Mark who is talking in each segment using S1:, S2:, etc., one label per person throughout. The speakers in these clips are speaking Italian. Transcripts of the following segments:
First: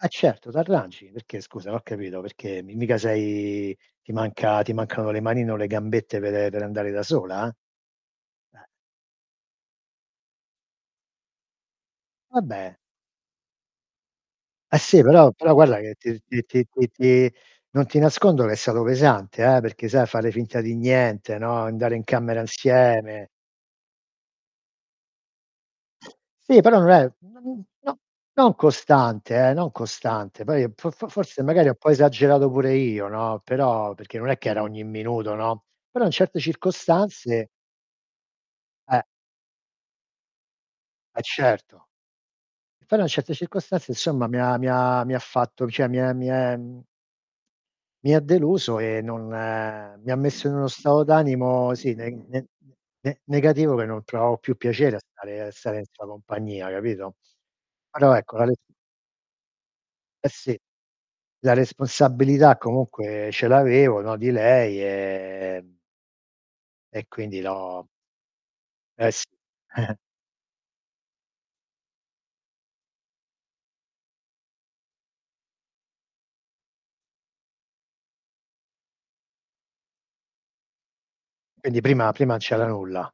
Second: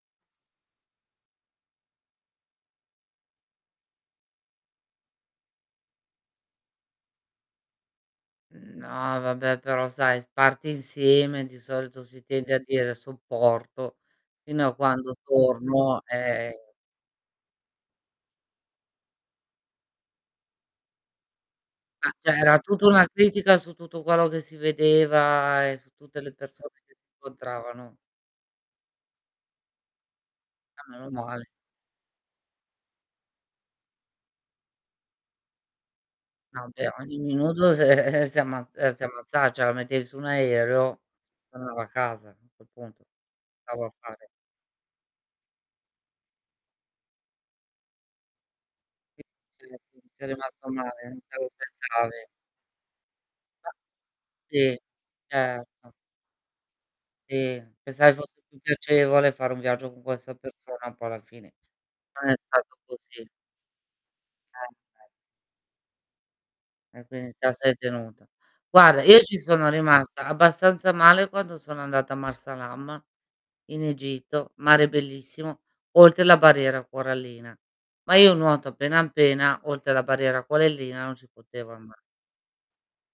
S1: Eh, certo, t'arrangi. Perché scusa, n'ho capito, perché m mica sei ti manca ti mancano le manine o le gambette per per andare da sola? Eh.
S2: No, vabbè, però sai, s parti insieme, di solito si tende a
S1: Vabbè.
S2: dire: "Sopporto fino a
S1: Eh, sì
S2: quando
S1: però però guarda che
S2: torno".
S1: ti r ti
S2: Ehm
S1: ti ti ti non ti nascondo che è stato pesante, eh, perché, sai, a fare finta di niente, no, andare in
S2: Ma, cioè,
S1: camera
S2: era tutto una
S1: insieme.
S2: critica su tutto quello che si vedeva e su tutte le
S1: Sì però
S2: persone
S1: non
S2: che si
S1: è non
S2: incontravano.
S1: no non costante, eh, non costante poi
S2: Ah,
S1: po fo fo
S2: meno
S1: forse
S2: male.
S1: magari ho 'n po' esagerato pure io, no, però perché non è che era ogni minuto, no, però in certe
S2: No, beh, ogni
S1: circostanze
S2: minuto se si ammazz uhm,
S1: Eh.
S2: si ammazza cioè la mettevi su un aereo,
S1: Eh,
S2: tornava
S1: certo.
S2: a casa, a quel
S1: E però
S2: punto.
S1: in certe
S2: Stavo
S1: circostanze
S2: a
S1: insomma
S2: fare?
S1: mi ha mi ha mi ha fatto cioè, mi è mi è, mhmm mi ha deluso, e
S2: Sì,
S1: non
S2: sì.
S1: mi
S2: Ci
S1: ha
S2: sei
S1: messo in uno
S2: rimasto male,
S1: stato
S2: non te lo
S1: d'animo, sì ne
S2: aspettavi.
S1: ne n ne
S2: [unintelligible]
S1: negativo che non provavo più
S2: Sì.
S1: piacere a stare a stare in
S2: Certo.
S1: sua compagnia capito?
S2: Sì. Pensavi
S1: Però, ecco,
S2: fosse
S1: la ri
S2: più piacevole fare un viaggio con
S1: Eh,
S2: questa
S1: sì.
S2: persona, poi alla
S1: La
S2: fine non è
S1: responsabilità
S2: stato
S1: comunque
S2: così.
S1: ce l'avevo, no, di lei,
S2: Sempre.
S1: ehm
S2: E,
S1: e
S2: quindi
S1: quindi
S2: te a sei
S1: l'ho
S2: tenuta. Guarda,
S1: Eh,
S2: io
S1: s
S2: ci sono rimasta abbastanza male quando sono andata a Marsa Alam in Egitto, mare bellissimo, oltre la barriera corallina. Ma io nuoto appena, appena, oltre la barriera corallina non ci potevo
S1: Quindi
S2: anda
S1: prima prima n' c'era nulla.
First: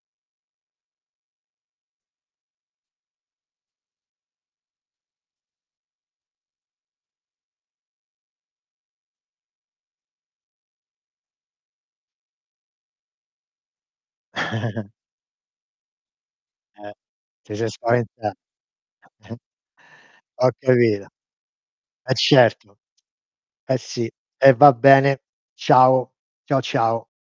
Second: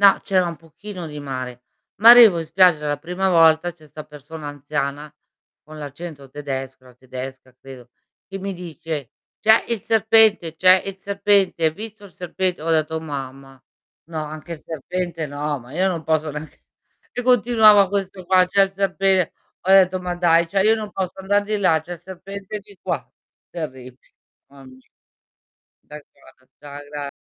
S2: No c'era un pochino di mare. Ma arrivo in spiaggia la prima volta, c'è 'sta persona anziana con l'accento tedesco, era tedesca credo, che mi dice: "C'è il serpente, c'è il serpente, hai visto il serpente?" Ho detto: "Oh mamma. No, anche il serpente no, ma io non posso neanche"
S1: Eh.
S2: E
S1: Ti sei
S2: continuava questo
S1: spaventa
S2: qua: "C'è il serpente." Ho detto: "Ma dai,
S1: Ho
S2: cioè io non
S1: capito.
S2: posso andar di là, c'è il
S1: Eh
S2: serpente
S1: certo.
S2: di qua."
S1: Eh,
S2: Terrib
S1: sì. E
S2: Mamma
S1: va
S2: mi
S1: bene. Ciao.
S2: D'accordo,
S1: Ciao,
S2: ciao
S1: ciao.
S2: gra